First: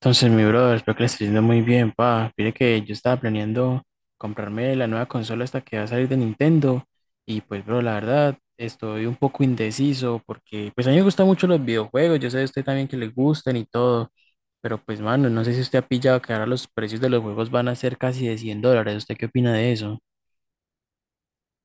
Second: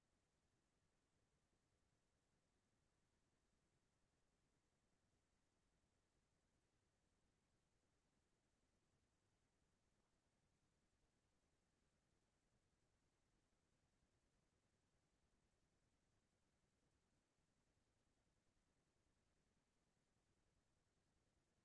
Entonces, mi brother, espero que le esté yendo muy bien, pa. Mire que yo estaba planeando comprarme la nueva consola hasta que va a salir de Nintendo. Y pues, bro, la verdad, estoy un poco indeciso porque, pues, a mí me gustan mucho los videojuegos. Yo sé a usted también que le gustan y todo. Pero, pues, mano, no sé si usted ha pillado que ahora los precios de los juegos van a ser casi de $100. ¿Usted qué opina de eso?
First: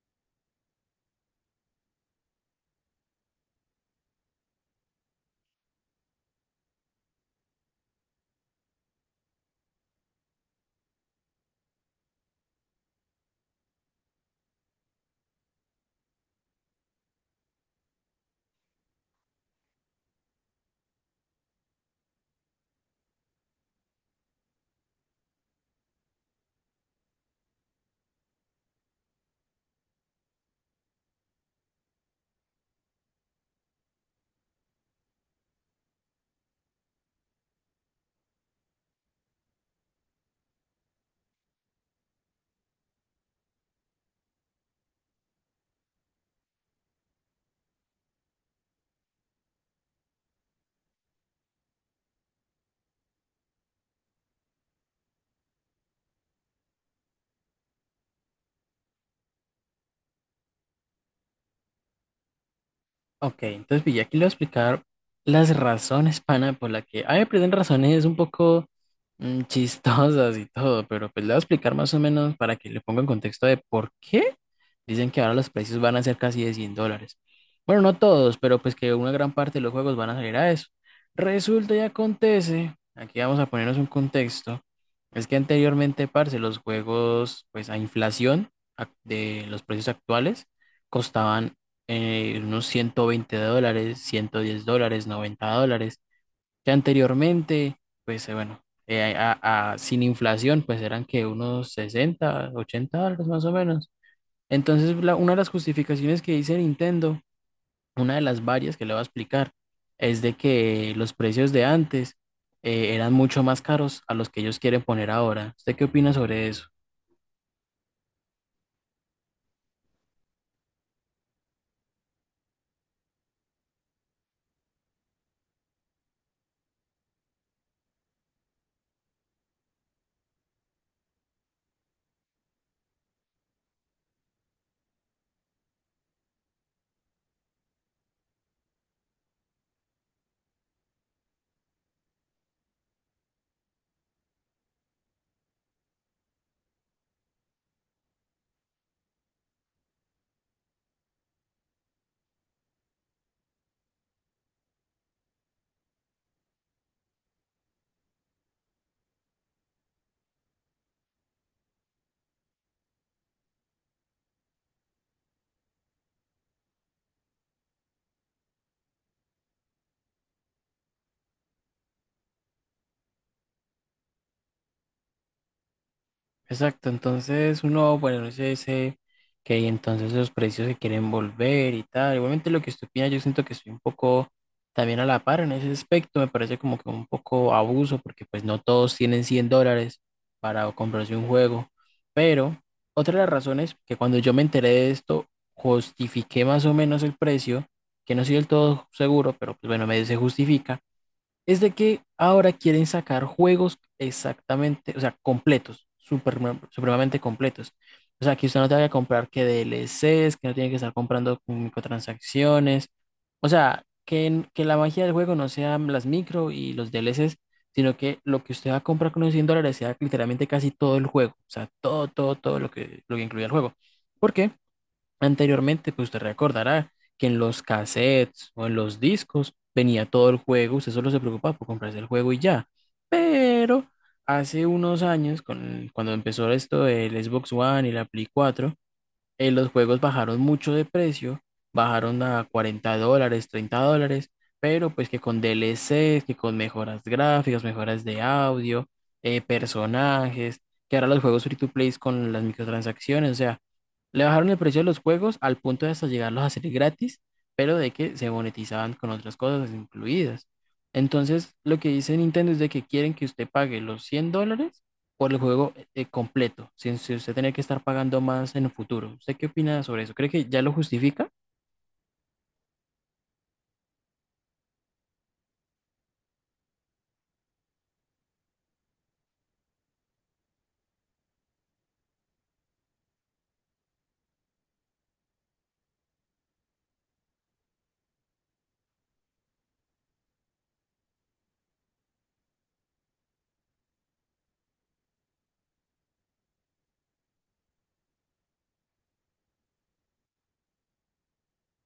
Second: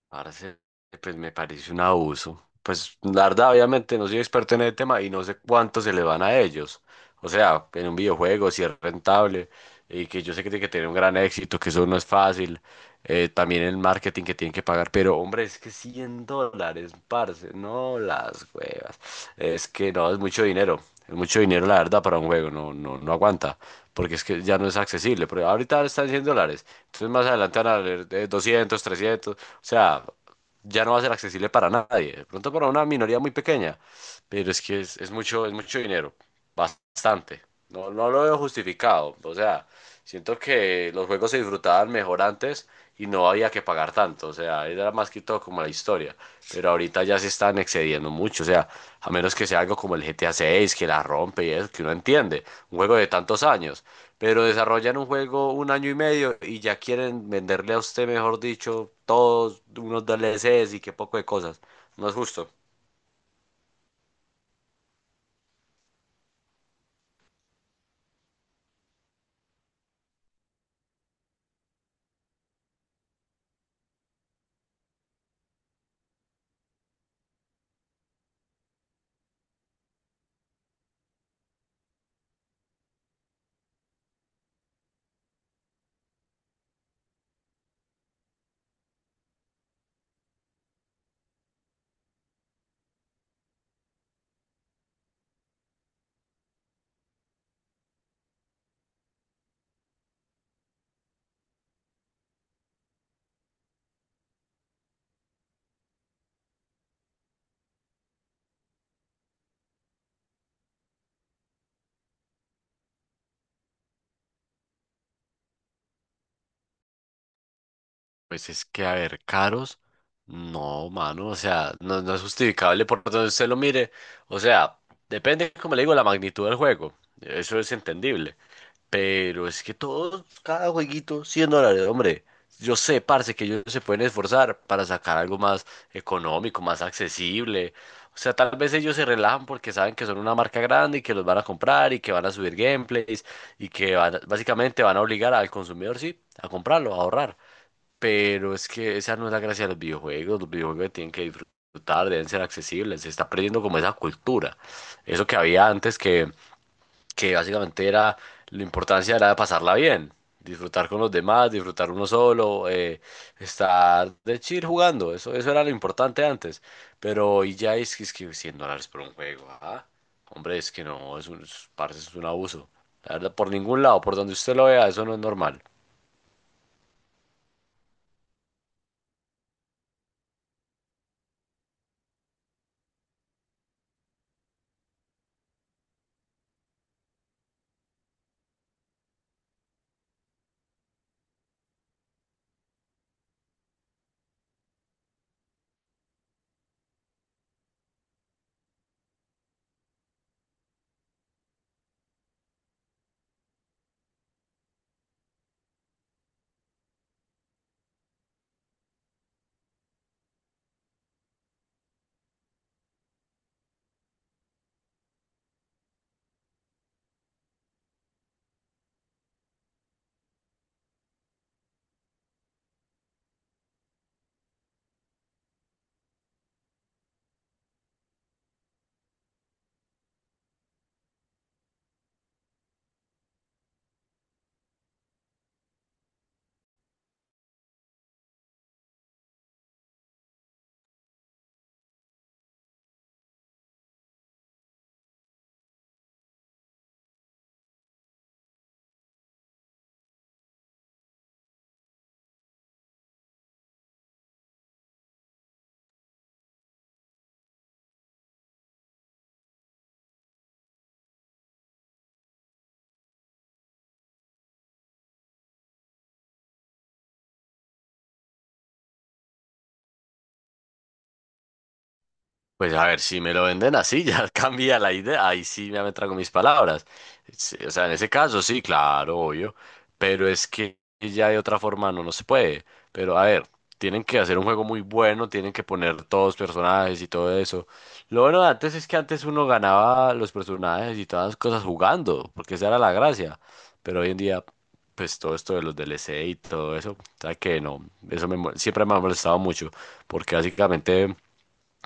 Parce, pues me parece un abuso. Pues la verdad, obviamente no soy experto en el tema y no sé cuánto se le van a ellos. O sea, en un videojuego, si es rentable y que yo sé que tiene que tener un gran éxito, que eso no es fácil. También el marketing que tienen que pagar. Pero hombre, es que $100, parce, no las huevas. Es que no, es mucho dinero. Es mucho dinero, la verdad, para un juego. No, no, no aguanta porque es que ya no es accesible, pero ahorita están $100, entonces más adelante van a valer 200 300. O sea, ya no va a ser accesible para nadie, de pronto para una minoría muy pequeña, pero es que es mucho, es mucho dinero, bastante. No, no lo veo justificado. O sea, siento que los juegos se disfrutaban mejor antes y no había que pagar tanto. O sea, era más que todo como la historia, pero ahorita ya se están excediendo mucho. O sea, a menos que sea algo como el GTA 6, que la rompe y eso, que uno entiende, un juego de tantos años. Pero desarrollan un juego un año y medio y ya quieren venderle a usted, mejor dicho, todos unos DLCs y qué poco de cosas. No es justo. Ok, entonces pilla, aquí le voy a explicar las razones, pana, por la que... A mí me prenden razones un poco chistosas y todo, pero pues le voy a explicar más o menos para que le ponga en contexto de por qué dicen que ahora los precios van a ser casi de 100 dólares. Bueno, no todos, pero pues que una gran parte de los juegos van a salir a eso. Resulta y acontece, aquí vamos a ponernos un contexto, es que anteriormente, parce, los juegos, pues a inflación de los precios actuales costaban unos $120, $110, $90, que anteriormente, pues bueno, sin inflación, pues eran que unos 60, $80 más o menos. Entonces, una de las justificaciones que dice Nintendo, una de las varias que le voy a explicar, es de que los precios de antes eran mucho más caros a los que ellos quieren poner ahora. ¿Usted qué opina sobre eso? Pues es que, a ver, caros, no, mano. O sea, no, no es justificable por donde usted lo mire. O sea, depende, como le digo, la magnitud del juego. Eso es entendible. Pero es que todos, cada jueguito, $100, hombre. Yo sé, parce, que ellos se pueden esforzar para sacar algo más económico, más accesible. O sea, tal vez ellos se relajan porque saben que son una marca grande y que los van a comprar y que van a subir gameplays y que van básicamente van a obligar al consumidor, sí, a comprarlo, a ahorrar. Pero es que esa no es la gracia de los videojuegos. Los videojuegos tienen que disfrutar, deben ser accesibles. Se está perdiendo como esa cultura. Eso que había antes que básicamente era, la importancia era pasarla bien. Disfrutar con los demás, disfrutar uno solo, estar de chill jugando. Eso era lo importante antes. Pero hoy ya es que $100 por un juego. Hombre, es que no, parce, es un abuso. La verdad, por ningún lado, por donde usted lo vea, eso no es normal. Exacto, entonces uno, bueno, no sé, dice que entonces los precios se quieren volver y tal. Igualmente lo que usted opina, yo siento que estoy un poco también a la par en ese aspecto, me parece como que un poco abuso, porque pues no todos tienen $100 para comprarse un juego. Pero otra de las razones que cuando yo me enteré de esto, justifiqué más o menos el precio, que no soy del todo seguro, pero pues bueno, me se justifica es de que ahora quieren sacar juegos exactamente, o sea, completos, super, supremamente completos. O sea, que usted no tenga que comprar que DLCs, que no tiene que estar comprando con microtransacciones. O sea, que, en- que la magia del juego no sean las micro y los DLCs, sino que lo que usted va a comprar con los $100 sea literalmente casi todo el juego. O sea, todo, todo, todo lo que incluye el juego. ¿Por qué? Anteriormente, pues usted recordará que en los cassettes o en los discos venía todo el juego, usted solo se preocupaba por comprarse el juego y ya. Pero hace unos años, cuando empezó esto del Xbox One y la Play 4, los juegos bajaron mucho de precio, bajaron a $40, $30, pero pues que con DLCs, que con mejoras gráficas, mejoras de audio, personajes, que ahora los juegos free to play con las microtransacciones, o sea le bajaron el precio de los juegos al punto de hasta llegarlos a hacer gratis, pero de que se monetizaban con otras cosas incluidas. Entonces, lo que dice Nintendo es de que quieren que usted pague los $100 por el juego completo, sin usted tener que estar pagando más en el futuro. ¿Usted qué opina sobre eso? ¿Cree que ya lo justifica? Pues a ver, si me lo venden así, ya cambia la idea. Ahí sí ya me trago mis palabras. Sí, o sea, en ese caso sí, claro, obvio. Pero es que ya de otra forma no, no se puede. Pero a ver, tienen que hacer un juego muy bueno, tienen que poner todos personajes y todo eso. Lo bueno de antes es que antes uno ganaba los personajes y todas las cosas jugando, porque esa era la gracia. Pero hoy en día, pues todo esto de los DLC y todo eso, ¿sabes? Que no, eso siempre me ha molestado mucho, porque básicamente.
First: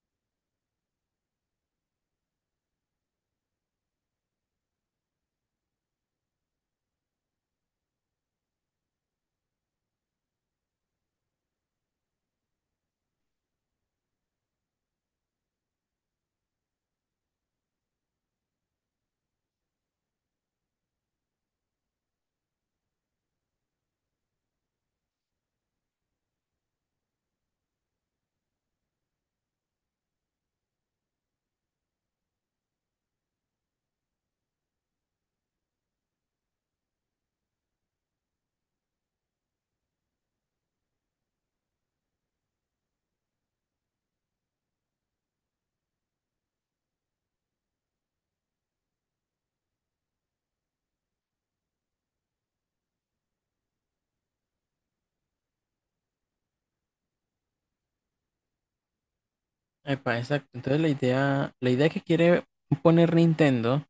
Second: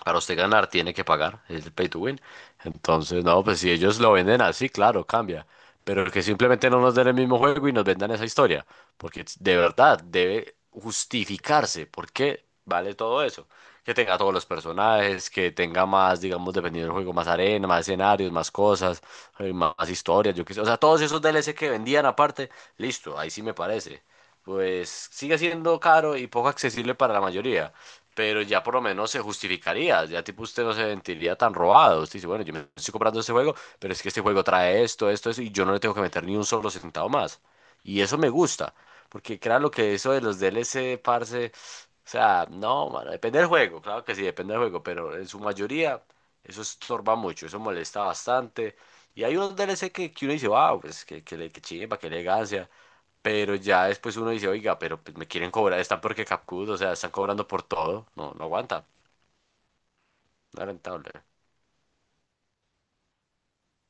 Para usted ganar tiene que pagar, es el pay to win. Entonces, no, pues si ellos lo venden así, claro, cambia. Pero que simplemente no nos den el mismo juego y nos vendan esa historia. Porque de verdad debe justificarse. ¿Por qué vale todo eso? Que tenga todos los personajes, que tenga más, digamos, dependiendo del juego, más arena, más escenarios, más cosas, más historias, yo qué sé. O sea, todos esos D L C que vendían aparte, listo, ahí sí me parece. Pues sigue siendo caro y poco accesible para la mayoría, pero ya por lo menos se justificaría, ya tipo usted no se sentiría tan robado, usted dice, bueno, yo me estoy comprando este juego, pero es que este juego trae esto, esto, eso, y yo no le tengo que meter ni un solo centavo más. Y eso me gusta, porque claro lo que eso de los DLC, parce. O sea, no, mano, depende del juego, claro que sí, depende del juego, pero en su mayoría eso estorba mucho, eso molesta bastante. Y hay unos DLC que uno dice, wow, pues que chimba, que elegancia. Pero ya después uno dice, oiga, pero pues me quieren cobrar, están porque capcud, o sea, están cobrando por todo. No, no aguanta, Epa, exacto. no es Entonces, rentable. La idea que quiere poner Nintendo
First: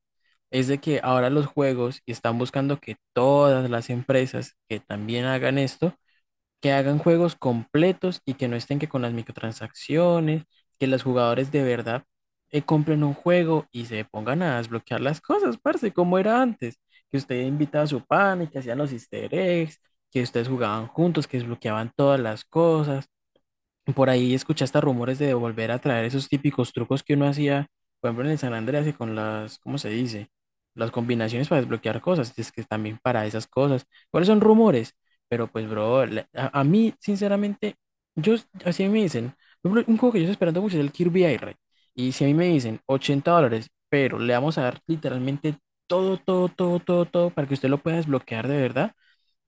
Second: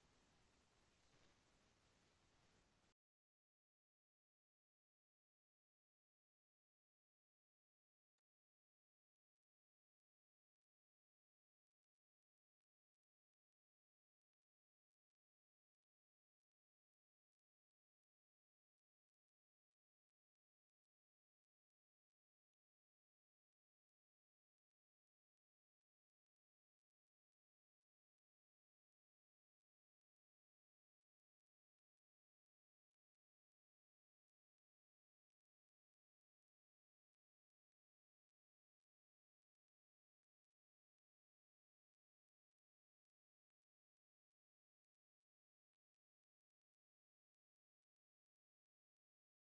es de que ahora los juegos y están buscando que todas las empresas que también hagan esto, que hagan juegos completos y que no estén que con las microtransacciones, que los jugadores de verdad compren un juego y se pongan a desbloquear las cosas, parce, como era antes, que usted invitaba a su pan y que hacían los easter eggs, que ustedes jugaban juntos, que desbloqueaban todas las cosas por ahí escuchaste rumores de volver a traer esos típicos trucos que uno hacía, por ejemplo, en el San Andrés y con las, ¿cómo se dice? Las combinaciones para desbloquear cosas, es que también para esas cosas. ¿Cuáles son rumores? Pero pues, bro, a mí, sinceramente, yo, así me dicen, por ejemplo, un juego que yo estoy esperando mucho es el Kirby Air. Y si a mí me dicen $80, pero le vamos a dar literalmente todo, todo, todo, todo, todo para que usted lo pueda desbloquear de verdad,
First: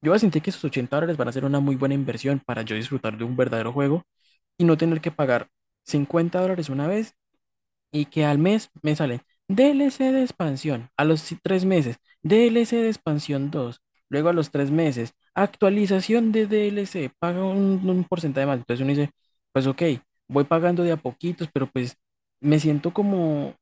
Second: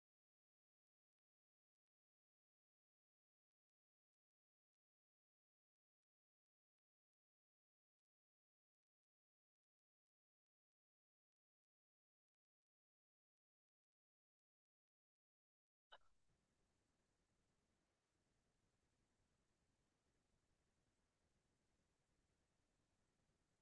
yo voy a sentir que esos $80 van a ser una muy buena inversión para yo disfrutar de un verdadero juego y no tener que pagar $50 una vez y que al mes me salen DLC de expansión a los 3 meses, DLC de expansión 2 luego a los 3 meses, actualización de DLC, paga un porcentaje más. Entonces uno dice, pues ok, voy pagando de a poquitos, pero pues me siento como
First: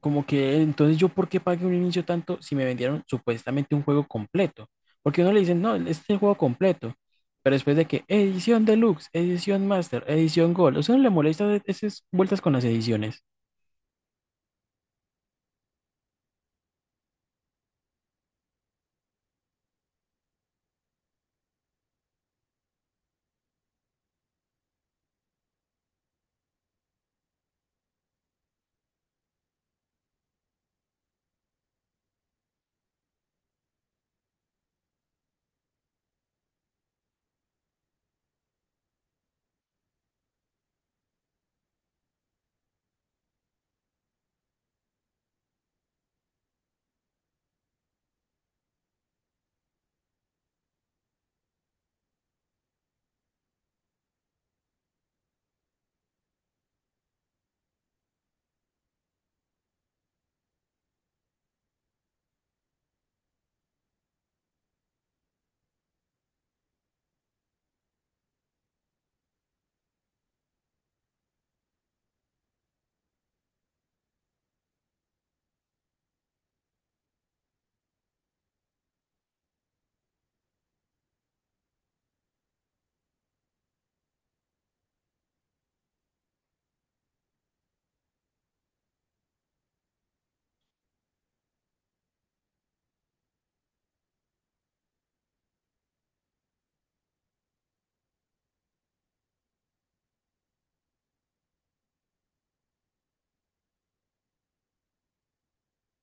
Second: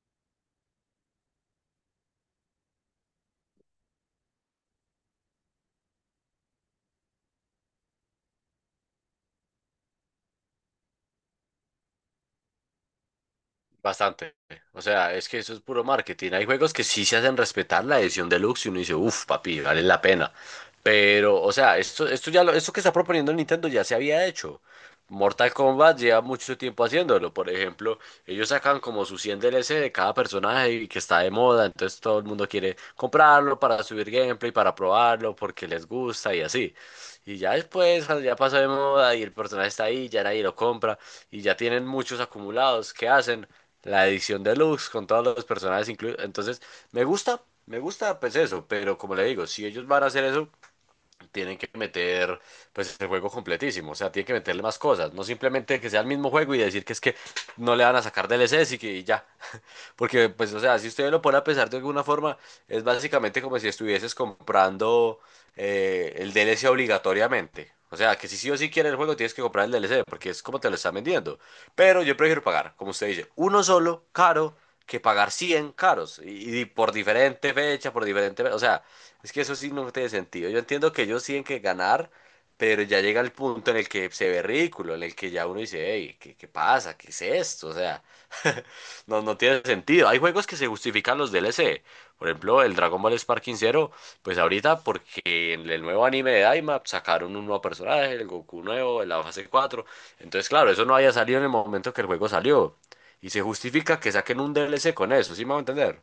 como que entonces yo por qué pagué un inicio tanto si me vendieron supuestamente un juego completo. Porque uno le dicen, no, este es el juego completo. Pero después de que edición deluxe, edición master, edición gold, o sea, no le molesta esas vueltas con las ediciones. Bastante. O sea, es que eso es puro marketing. Hay juegos que sí se hacen respetar la edición deluxe y uno dice, uff, papi, vale la pena. Pero, o sea, esto que está proponiendo Nintendo ya se había hecho. Mortal Kombat lleva mucho tiempo haciéndolo. Por ejemplo, ellos sacan como su 100 DLC de cada personaje y que está de moda. Entonces todo el mundo quiere comprarlo para subir gameplay, para probarlo, porque les gusta y así. Y ya después, cuando ya pasó de moda y el personaje está ahí, ya nadie lo compra y ya tienen muchos acumulados, ¿qué hacen? La edición deluxe con todos los personajes incluidos. Entonces, me gusta pues eso, pero como le digo, si ellos van a hacer eso, tienen que meter pues el juego completísimo. O sea, tienen que meterle más cosas, no simplemente que sea el mismo juego y decir que es que no le van a sacar DLCs y que y ya. Porque, pues, o sea, si usted lo pone a pensar de alguna forma, es básicamente como si estuvieses comprando el DLC obligatoriamente. O sea, que si sí o sí quieres el juego, tienes que comprar el DLC, porque es como te lo están vendiendo. Pero yo prefiero pagar, como usted dice, uno solo, caro, que pagar 100 caros. Y por diferente... fecha, O sea, es que eso sí no tiene sentido. Yo entiendo que ellos tienen que ganar, pero ya llega el punto en el que se ve ridículo, en el que ya uno dice, hey, ¿qué pasa. ¿Qué es esto? O sea... No, no tiene sentido. Hay juegos que se justifican los DLC. Por ejemplo, el Dragon Ball Sparking Zero, pues ahorita porque en el nuevo anime de Daima sacaron un nuevo personaje, el Goku nuevo, en la fase cuatro. Entonces, claro, eso no había salido en el momento que el juego salió. Y se justifica que saquen un DLC con eso, ¿sí me va a entender?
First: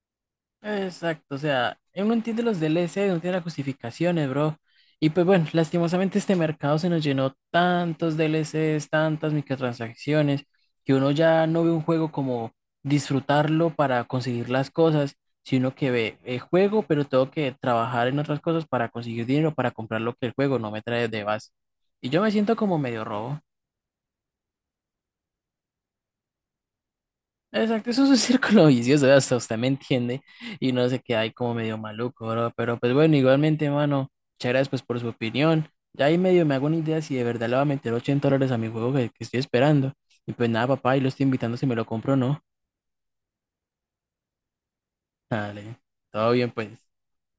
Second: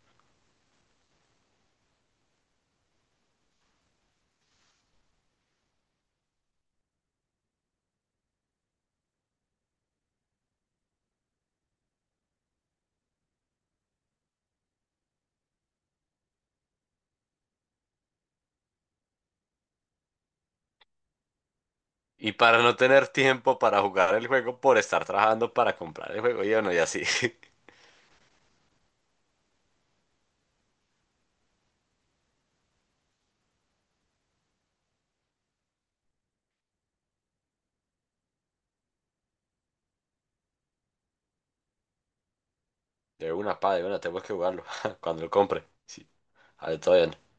Exacto, o sea, uno entiende los DLC, uno entiende las justificaciones, bro. Y pues bueno, lastimosamente este mercado se nos llenó tantos DLCs, tantas microtransacciones, que uno ya no ve un juego como disfrutarlo para conseguir las cosas, sino que ve el juego, pero tengo que trabajar en otras cosas para conseguir dinero, para comprar lo que el juego no me trae de base. Y yo me Y siento para no como medio tener robo. tiempo para jugar el juego por estar trabajando para comprar el juego, y bueno, y así. Exacto, eso es un círculo vicioso, hasta usted me entiende y no sé qué hay como medio maluco, bro. Pero pues bueno, igualmente, mano, muchas gracias pues por su opinión. Ya ahí medio me hago una idea si de verdad le va a meter $80 a mi juego que estoy esperando. Y pues nada, papá, y lo estoy invitando si me lo compro o no. De una, pa, de una, tengo que jugarlo cuando lo compre. Dale, Sí. todo bien A ver, pues. todavía no.